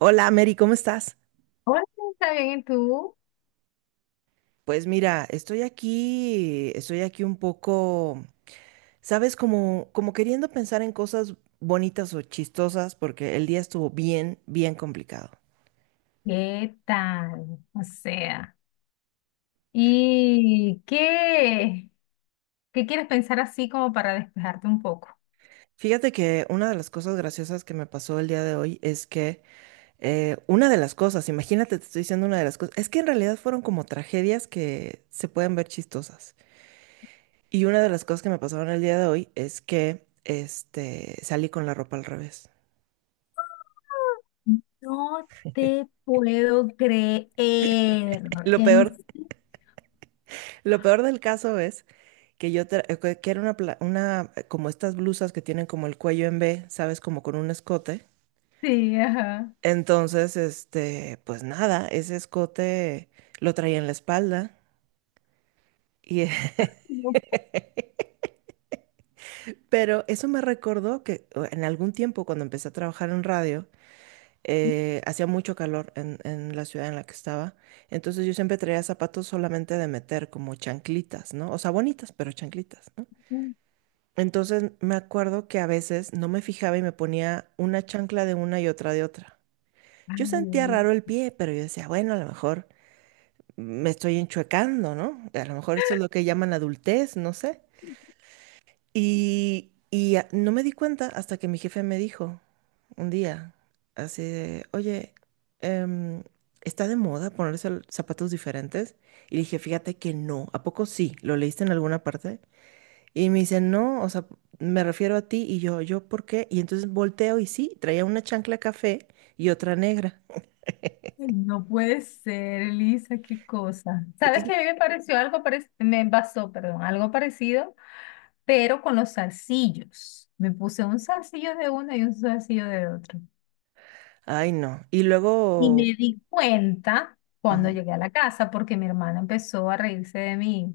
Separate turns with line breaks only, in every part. Hola, Mary, ¿cómo estás?
Hola, ¿está bien? ¿Y tú?
Pues mira, estoy aquí un poco, sabes, como, como queriendo pensar en cosas bonitas o chistosas, porque el día estuvo bien, bien complicado.
¿Qué tal? O sea, ¿y qué quieres pensar así como para despejarte un poco?
Fíjate que una de las cosas graciosas que me pasó el día de hoy es que una de las cosas, imagínate, te estoy diciendo una de las cosas, es que en realidad fueron como tragedias que se pueden ver chistosas. Y una de las cosas que me pasaron el día de hoy es que, este, salí con la ropa al revés.
No te puedo creer.
Lo
En
peor. Lo peor del caso es que que era una, una, como estas blusas que tienen como el cuello en V, ¿sabes? Como con un escote.
sí, ajá.
Entonces, este, pues nada, ese escote lo traía en la espalda. Y
No
pero eso me recordó que en algún tiempo, cuando empecé a trabajar en radio, hacía mucho calor en la ciudad en la que estaba. Entonces yo siempre traía zapatos solamente de meter, como chanclitas, ¿no? O sea, bonitas, pero chanclitas, ¿no?
puede
Entonces me acuerdo que a veces no me fijaba y me ponía una chancla de una y otra de otra. Yo sentía
ay,
raro el pie, pero yo decía, bueno, a lo mejor me estoy enchuecando, ¿no? A lo mejor esto es lo que llaman adultez, no sé. Y, no me di cuenta hasta que mi jefe me dijo un día, así de, oye, em, ¿está de moda ponerse zapatos diferentes? Y le dije, fíjate que no. ¿A poco sí? ¿Lo leíste en alguna parte? Y me dice, no, o sea, me refiero a ti. Y yo, ¿yo por qué? Y entonces volteo y sí, traía una chancla café y otra negra.
no puede ser, Elisa, qué cosa. ¿Sabes
Entonces,
que a mí me pareció algo parecido? Me pasó, perdón, algo parecido, pero con los zarcillos. Me puse un zarcillo de uno y un zarcillo de otro.
ay, no. Y
Y me
luego,
di cuenta cuando
mm,
llegué a la casa porque mi hermana empezó a reírse de mí.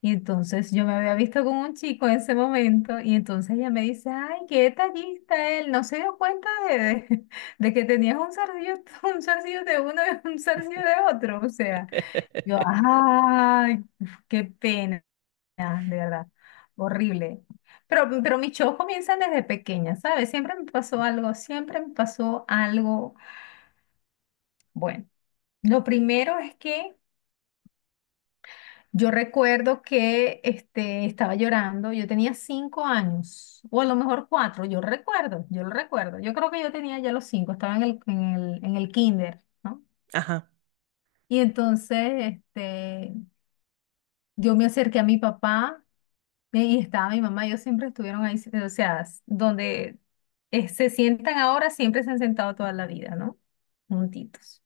Y entonces yo me había visto con un chico en ese momento y entonces ella me dice, ay, qué detallista él, no se dio cuenta de que tenías un zarcillo, un zarcillo de uno y un zarcillo de otro. O sea, yo, ay, qué pena, de verdad, horrible. Pero mis shows comienzan desde pequeña, ¿sabes? Siempre me pasó algo, siempre me pasó algo. Bueno. Lo primero es que yo recuerdo que estaba llorando, yo tenía 5 años, o a lo mejor 4, yo recuerdo, yo lo recuerdo, yo creo que yo tenía ya los 5, estaba en el kinder, ¿no?
ajá,
Y entonces yo me acerqué a mi papá, y estaba mi mamá, ellos siempre estuvieron ahí, o sea, donde se sientan ahora, siempre se han sentado toda la vida, ¿no? Juntitos.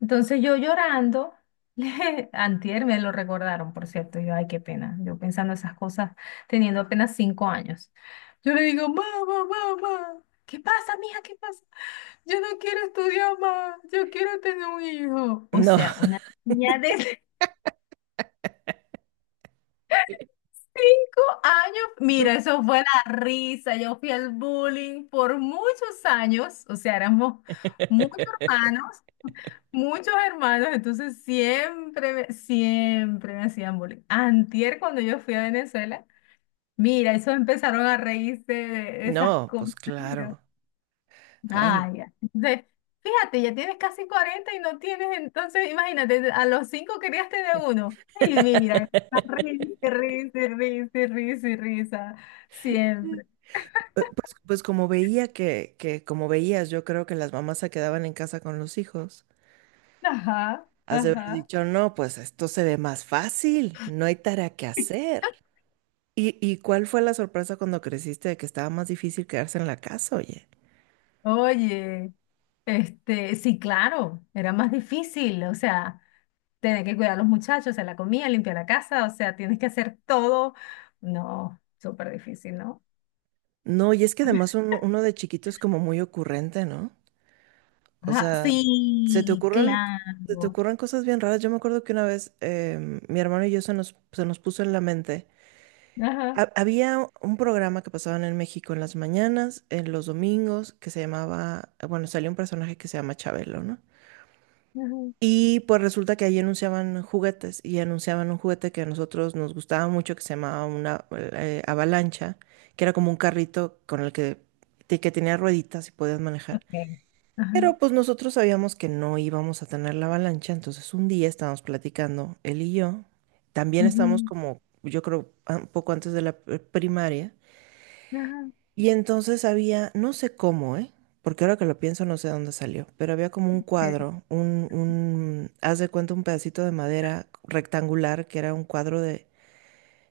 Entonces yo llorando, antier me lo recordaron, por cierto, yo, ay, qué pena, yo pensando esas cosas, teniendo apenas 5 años. Yo le digo, mamá, mamá, ¿qué pasa, mija? ¿Qué pasa? Yo no quiero estudiar más, yo quiero tener un hijo. O
no.
sea, una niña de años,
No.
mira, eso fue la risa. Yo fui al bullying por muchos años, o sea, éramos muchos hermanos, muchos hermanos, entonces siempre, siempre me hacían bullying. Antier, cuando yo fui a Venezuela, mira, eso empezaron a reírse de esas
No, pues
cosas.
claro. Ay, no.
Ah, ya. Entonces, fíjate, ya tienes casi 40 y no tienes, entonces, imagínate, a los 5 querías tener uno. Y mira, risa, risa, risa, risa, risa, siempre.
Pues, pues como veía que, como veías, yo creo que las mamás se quedaban en casa con los hijos.
Ajá,
Has de haber
ajá.
dicho, no, pues esto se ve más fácil, no hay tarea que hacer. Y cuál fue la sorpresa cuando creciste de que estaba más difícil quedarse en la casa, oye?
Oye, sí, claro, era más difícil, o sea, tener que cuidar a los muchachos, hacer la comida, limpiar la casa, o sea, tienes que hacer todo. No, súper difícil, ¿no?
No, y es que además uno, uno de chiquito es como muy ocurrente, ¿no? O
Ajá,
sea, se te
sí,
ocurren, se te
claro.
ocurren cosas bien raras. Yo me acuerdo que una vez mi hermano y yo se nos puso en la mente.
Ajá,
Ha- había un programa que pasaban en México en las mañanas, en los domingos, que se llamaba, bueno, salió un personaje que se llama Chabelo, ¿no?
ajá.
Y pues resulta que ahí anunciaban juguetes y anunciaban un juguete que a nosotros nos gustaba mucho que se llamaba una avalancha, que era como un carrito con el que, que tenía rueditas y podías manejar.
Okay. Ajá,
Pero pues nosotros sabíamos que no íbamos a tener la avalancha, entonces un día estábamos platicando, él y yo, también estábamos
ujú,
como, yo creo, ah, un poco antes de la primaria,
ajá.
y entonces había, no sé cómo, ¿eh? Porque ahora que lo pienso no sé dónde salió, pero había como un
Okay.
cuadro, haz de cuenta un pedacito de madera rectangular que era un cuadro de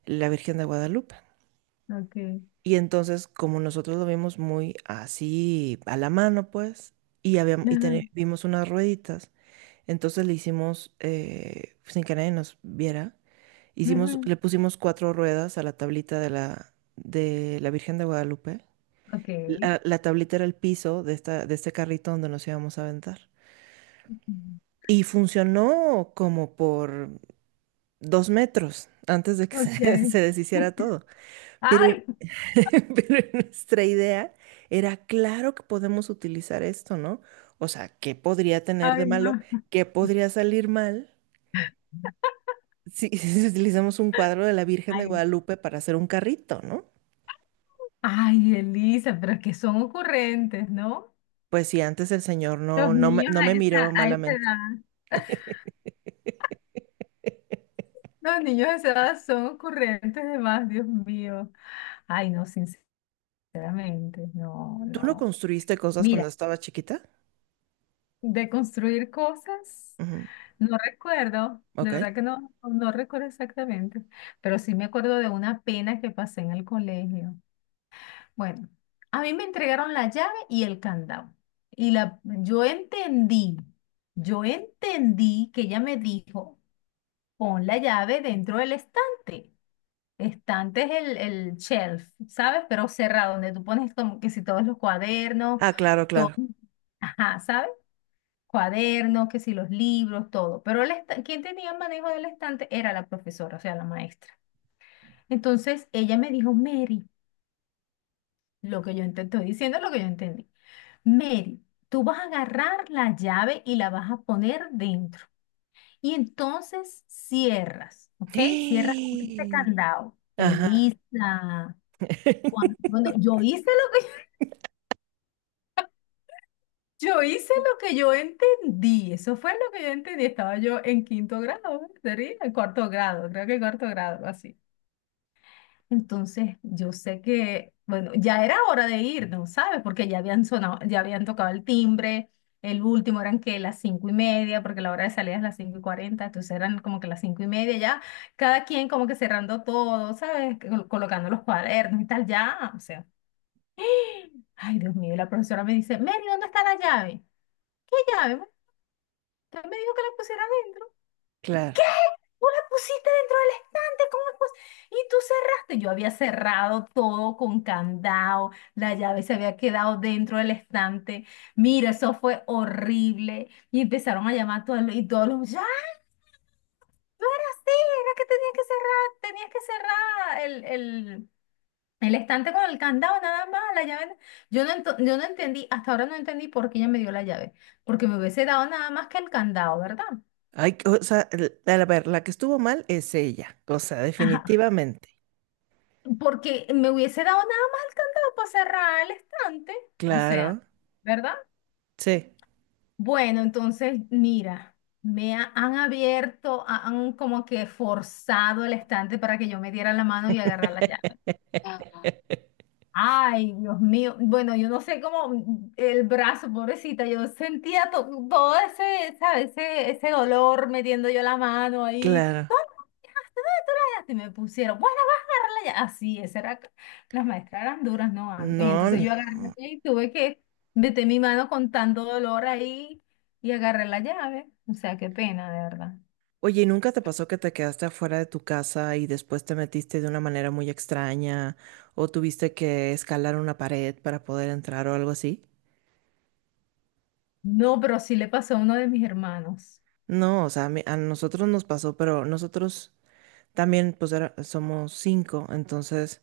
la Virgen de Guadalupe.
Okay.
Y entonces, como nosotros lo vimos muy así a la mano, pues, y habíamos, y
Ajá,
vimos unas rueditas, entonces le hicimos, sin que nadie nos viera, hicimos,
ujú,
le pusimos 4 ruedas a la tablita de la Virgen de Guadalupe.
okay.
La tablita era el piso de esta, de este carrito donde nos íbamos a aventar. Y funcionó como por 2 metros antes de que se se
Okay.
deshiciera todo. Pero
Ay,
pero nuestra idea era, claro que podemos utilizar esto, ¿no? O sea, ¿qué podría tener de
ay,
malo?
no.
¿Qué podría salir mal si si utilizamos un cuadro de la Virgen de
Ay,
Guadalupe para hacer un carrito, ¿no?
ay, Elisa, pero que son ocurrentes, ¿no?
Pues si antes el señor
Los
no, no,
niños
no me
a
miró
esa, a esa
malamente.
edad. Los niños a esa edad son ocurrentes de más, Dios mío. Ay, no, sinceramente, no,
¿Tú no
no.
construiste cosas
Mira,
cuando estaba chiquita?
de construir cosas.
Ujú.
No recuerdo, de
Ok.
verdad que no, no recuerdo exactamente, pero sí me acuerdo de una pena que pasé en el colegio. Bueno, a mí me entregaron la llave y el candado. Y yo entendí que ella me dijo, pon la llave dentro del estante. Estante es el shelf, ¿sabes? Pero cerrado, donde tú pones como que si todos los cuadernos,
Ah, claro,
todo,
claro.
ajá, ¿sabes? Cuadernos, que si los libros, todo. Pero el quien tenía manejo del estante era la profesora, o sea, la maestra. Entonces ella me dijo, Mary, lo que yo estoy diciendo es lo que yo entendí. Mary, tú vas a agarrar la llave y la vas a poner dentro. Y entonces cierras, ¿ok? Cierras con este candado.
Ajá,
Elisa, bueno, Yo hice lo que yo entendí, eso fue lo que yo entendí. Estaba yo en quinto grado, ¿eh? Sería en cuarto grado, creo que cuarto grado, así. Entonces, yo sé que, bueno, ya era hora de irnos, ¿sabes? Porque ya habían sonado, ya habían tocado el timbre, el último eran que las 5:30, porque la hora de salida es las 5:40, entonces eran como que las 5:30 ya, cada quien como que cerrando todo, ¿sabes? Colocando los cuadernos y tal, ya, o sea, ay, Dios mío, y la profesora me dice, Mary, ¿dónde está la llave? ¿Qué llave? Él me dijo que la pusiera adentro.
claro.
Tú la pusiste dentro del estante, ¿cómo es? Y tú cerraste. Yo había cerrado todo con candado, la llave se había quedado dentro del estante. Mira, eso fue horrible. Y empezaron a llamar a todos los, y todos los, ya, tú eras así, era que tenías que cerrar el, el estante con el candado, nada más, la llave. Yo no entendí, hasta ahora no entendí por qué ella me dio la llave, porque me hubiese dado nada más que el candado, ¿verdad?
Ay, o sea, a ver, la que estuvo mal es ella, o sea,
Ajá.
definitivamente.
Porque me hubiese dado nada más el candado para cerrar el estante. O sea,
Claro,
¿verdad?
sí,
Bueno, entonces, mira, me han abierto, han como que forzado el estante para que yo me diera la mano y agarrar la llave. Ay, Dios mío. Bueno, yo no sé cómo el brazo, pobrecita, yo sentía todo ese, ¿sabes? Ese dolor metiendo yo la mano ahí.
claro.
¡Ah! Y me pusieron, bueno, vas a agarrarla ya. Así, esa era, las maestras eran duras, ¿no? Antes.
No,
Entonces
no.
yo agarré y tuve que meter mi mano con tanto dolor ahí y agarré la llave. O sea, qué pena, de verdad.
Oye, ¿y nunca te pasó que te quedaste afuera de tu casa y después te metiste de una manera muy extraña o tuviste que escalar una pared para poder entrar o algo así?
No, pero sí le pasó a uno de mis hermanos.
No, o sea, a nosotros nos pasó, pero nosotros también, pues, somos 5, entonces...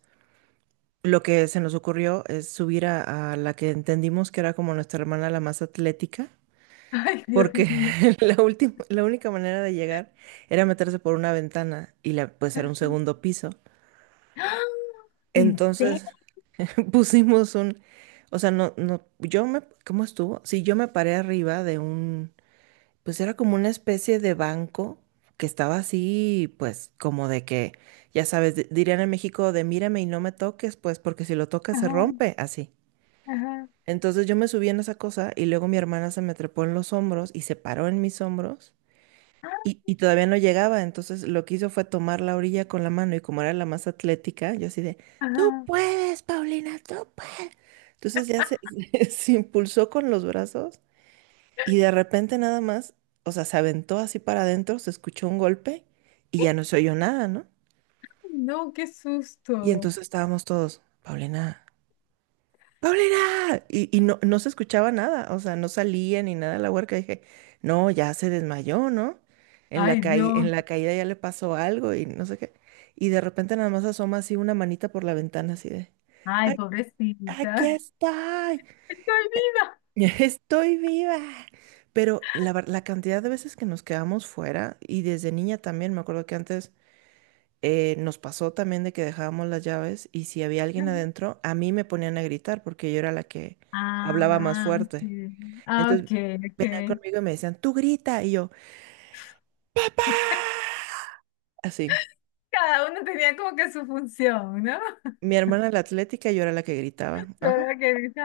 Lo que se nos ocurrió es subir a la que entendimos que era como nuestra hermana la más atlética,
Ay, Dios
porque
mío.
la última, la única manera de llegar era meterse por una ventana y la, pues era un segundo piso.
¡Ah! ¿En serio?
Entonces pusimos un, o sea, no, no, yo me, ¿cómo estuvo? Sí, yo me paré arriba de un, pues era como una especie de banco que estaba así, pues como de que, ya sabes, dirían en México de mírame y no me toques, pues porque si lo tocas se
Ajá,
rompe, así.
ajá,
Entonces yo me subí en esa cosa y luego mi hermana se me trepó en los hombros y se paró en mis hombros
ah,
y todavía no llegaba. Entonces lo que hizo fue tomar la orilla con la mano y como era la más atlética, yo así de, tú
ajá.
puedes, Paulina, tú puedes. Entonces ya se se impulsó con los brazos y de repente nada más, o sea, se aventó así para adentro, se escuchó un golpe y
¡Eh!
ya no se oyó nada, ¿no?
No, qué
Y
susto.
entonces estábamos todos, Paulina. ¡Paulina! Y no, no se escuchaba nada, o sea, no salía ni nada la huerca. Dije, no, ya se desmayó, ¿no? En la
Ay, Dios.
en la caída ya le pasó algo y no sé qué. Y de repente nada más asoma así una manita por la ventana, así de,
Ay,
"Ay,
pobrecita.
aquí estoy,
Estoy
estoy viva." Pero la, la cantidad de veces que nos quedamos fuera, y desde niña también, me acuerdo que antes nos pasó también de que dejábamos las llaves y si había alguien
viva.
adentro, a mí me ponían a gritar porque yo era la que hablaba más
Ah,
fuerte.
sí. Ah,
Entonces
ok,
venían
ok.
conmigo y me decían, tú grita. Y yo, así.
Cada uno tenía como que su función, ¿no?
Mi hermana la atlética, yo era la que gritaba. Ajá.
Pero que dices,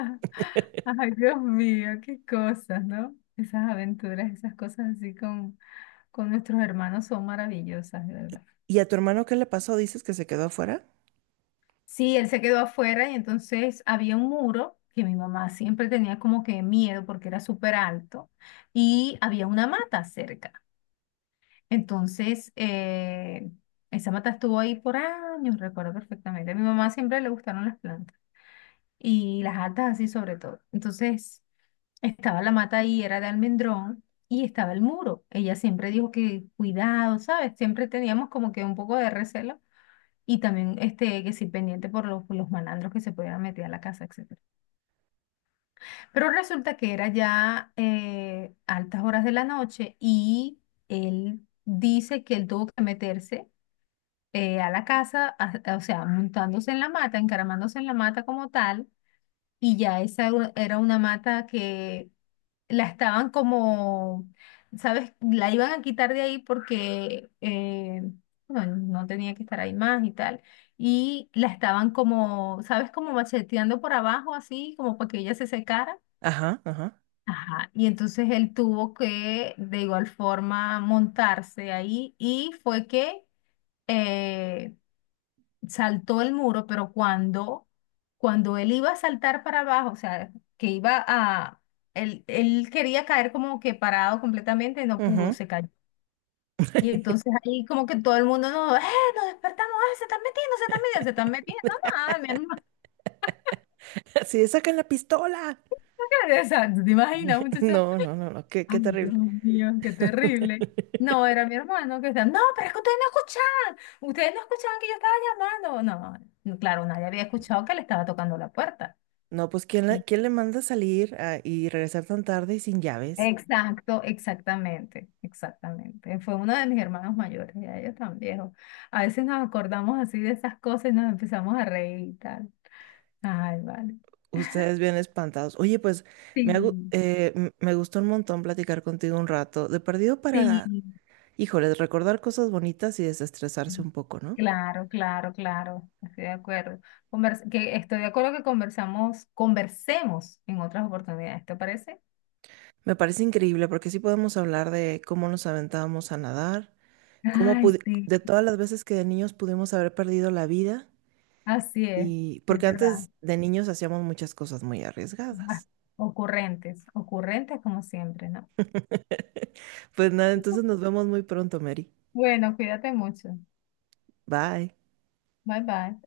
ay, Dios mío, qué cosas, ¿no? Esas aventuras, esas cosas así con nuestros hermanos son maravillosas, de verdad.
¿Y a tu hermano qué le pasó? ¿Dices que se quedó afuera?
Sí, él se quedó afuera y entonces había un muro que mi mamá siempre tenía como que miedo porque era súper alto y había una mata cerca. Entonces, esa mata estuvo ahí por años, recuerdo perfectamente. A mi mamá siempre le gustaron las plantas y las altas así sobre todo. Entonces, estaba la mata ahí, era de almendrón y estaba el muro. Ella siempre dijo que cuidado, ¿sabes? Siempre teníamos como que un poco de recelo y también que sí pendiente por los malandros que se pudieran meter a la casa, etcétera. Pero resulta que era ya altas horas de la noche y él dice que él tuvo que meterse a la casa, o sea, montándose en la mata, encaramándose en la mata como tal, y ya esa era una mata que la estaban como, ¿sabes? La iban a quitar de ahí porque bueno, no tenía que estar ahí más y tal. Y la estaban como, ¿sabes? Como macheteando por abajo, así, como para que ella se secara.
Ajá, ajá.
Ajá, y entonces él tuvo que de igual forma montarse ahí y fue que eh, saltó el muro, pero cuando él iba a saltar para abajo, o sea, que iba a, él quería caer como que parado completamente, no pudo,
Ujú.
se cayó. Y entonces ahí como que todo el mundo, no, nos despertamos, se están metiendo, se están metiendo, se están metiendo. No, nada, mi hermano.
Así de, sacan la pistola.
O sea, ¿tú te imaginas, muchacha?
No, no, no, no, qué,
Ay,
qué
Dios
terrible.
mío, qué terrible. No, era mi hermano que estaba, no, pero es que ustedes no escuchaban que yo estaba llamando. No, no, claro, nadie había escuchado que le estaba tocando la puerta.
No, pues ¿quién, quién le manda a salir ah, y regresar tan tarde y sin llaves?
Exacto, exactamente, exactamente. Fue uno de mis hermanos mayores, ya ellos tan viejos. A veces nos acordamos así de esas cosas y nos empezamos a reír y tal. Ay, vale.
Ustedes bien espantados. Oye, pues me,
Sí,
me gustó un montón platicar contigo un rato. De perdido
sí.
para, híjoles, recordar cosas bonitas y desestresarse un poco, ¿no?
Claro, claro, claro, estoy de acuerdo. Que estoy de acuerdo que conversamos, conversemos en otras oportunidades, ¿te parece?
Me parece increíble porque sí podemos hablar de cómo nos aventábamos a nadar, cómo
Ay,
pudi-
sí,
de todas las veces que de niños pudimos haber perdido la vida
así
y
es
porque
verdad.
antes de niños hacíamos muchas cosas muy
Ah,
arriesgadas.
ocurrentes, ocurrentes como siempre, ¿no?
Pues nada, entonces nos vemos muy pronto, Mary.
Bueno, cuídate mucho.
Bye.
Bye bye.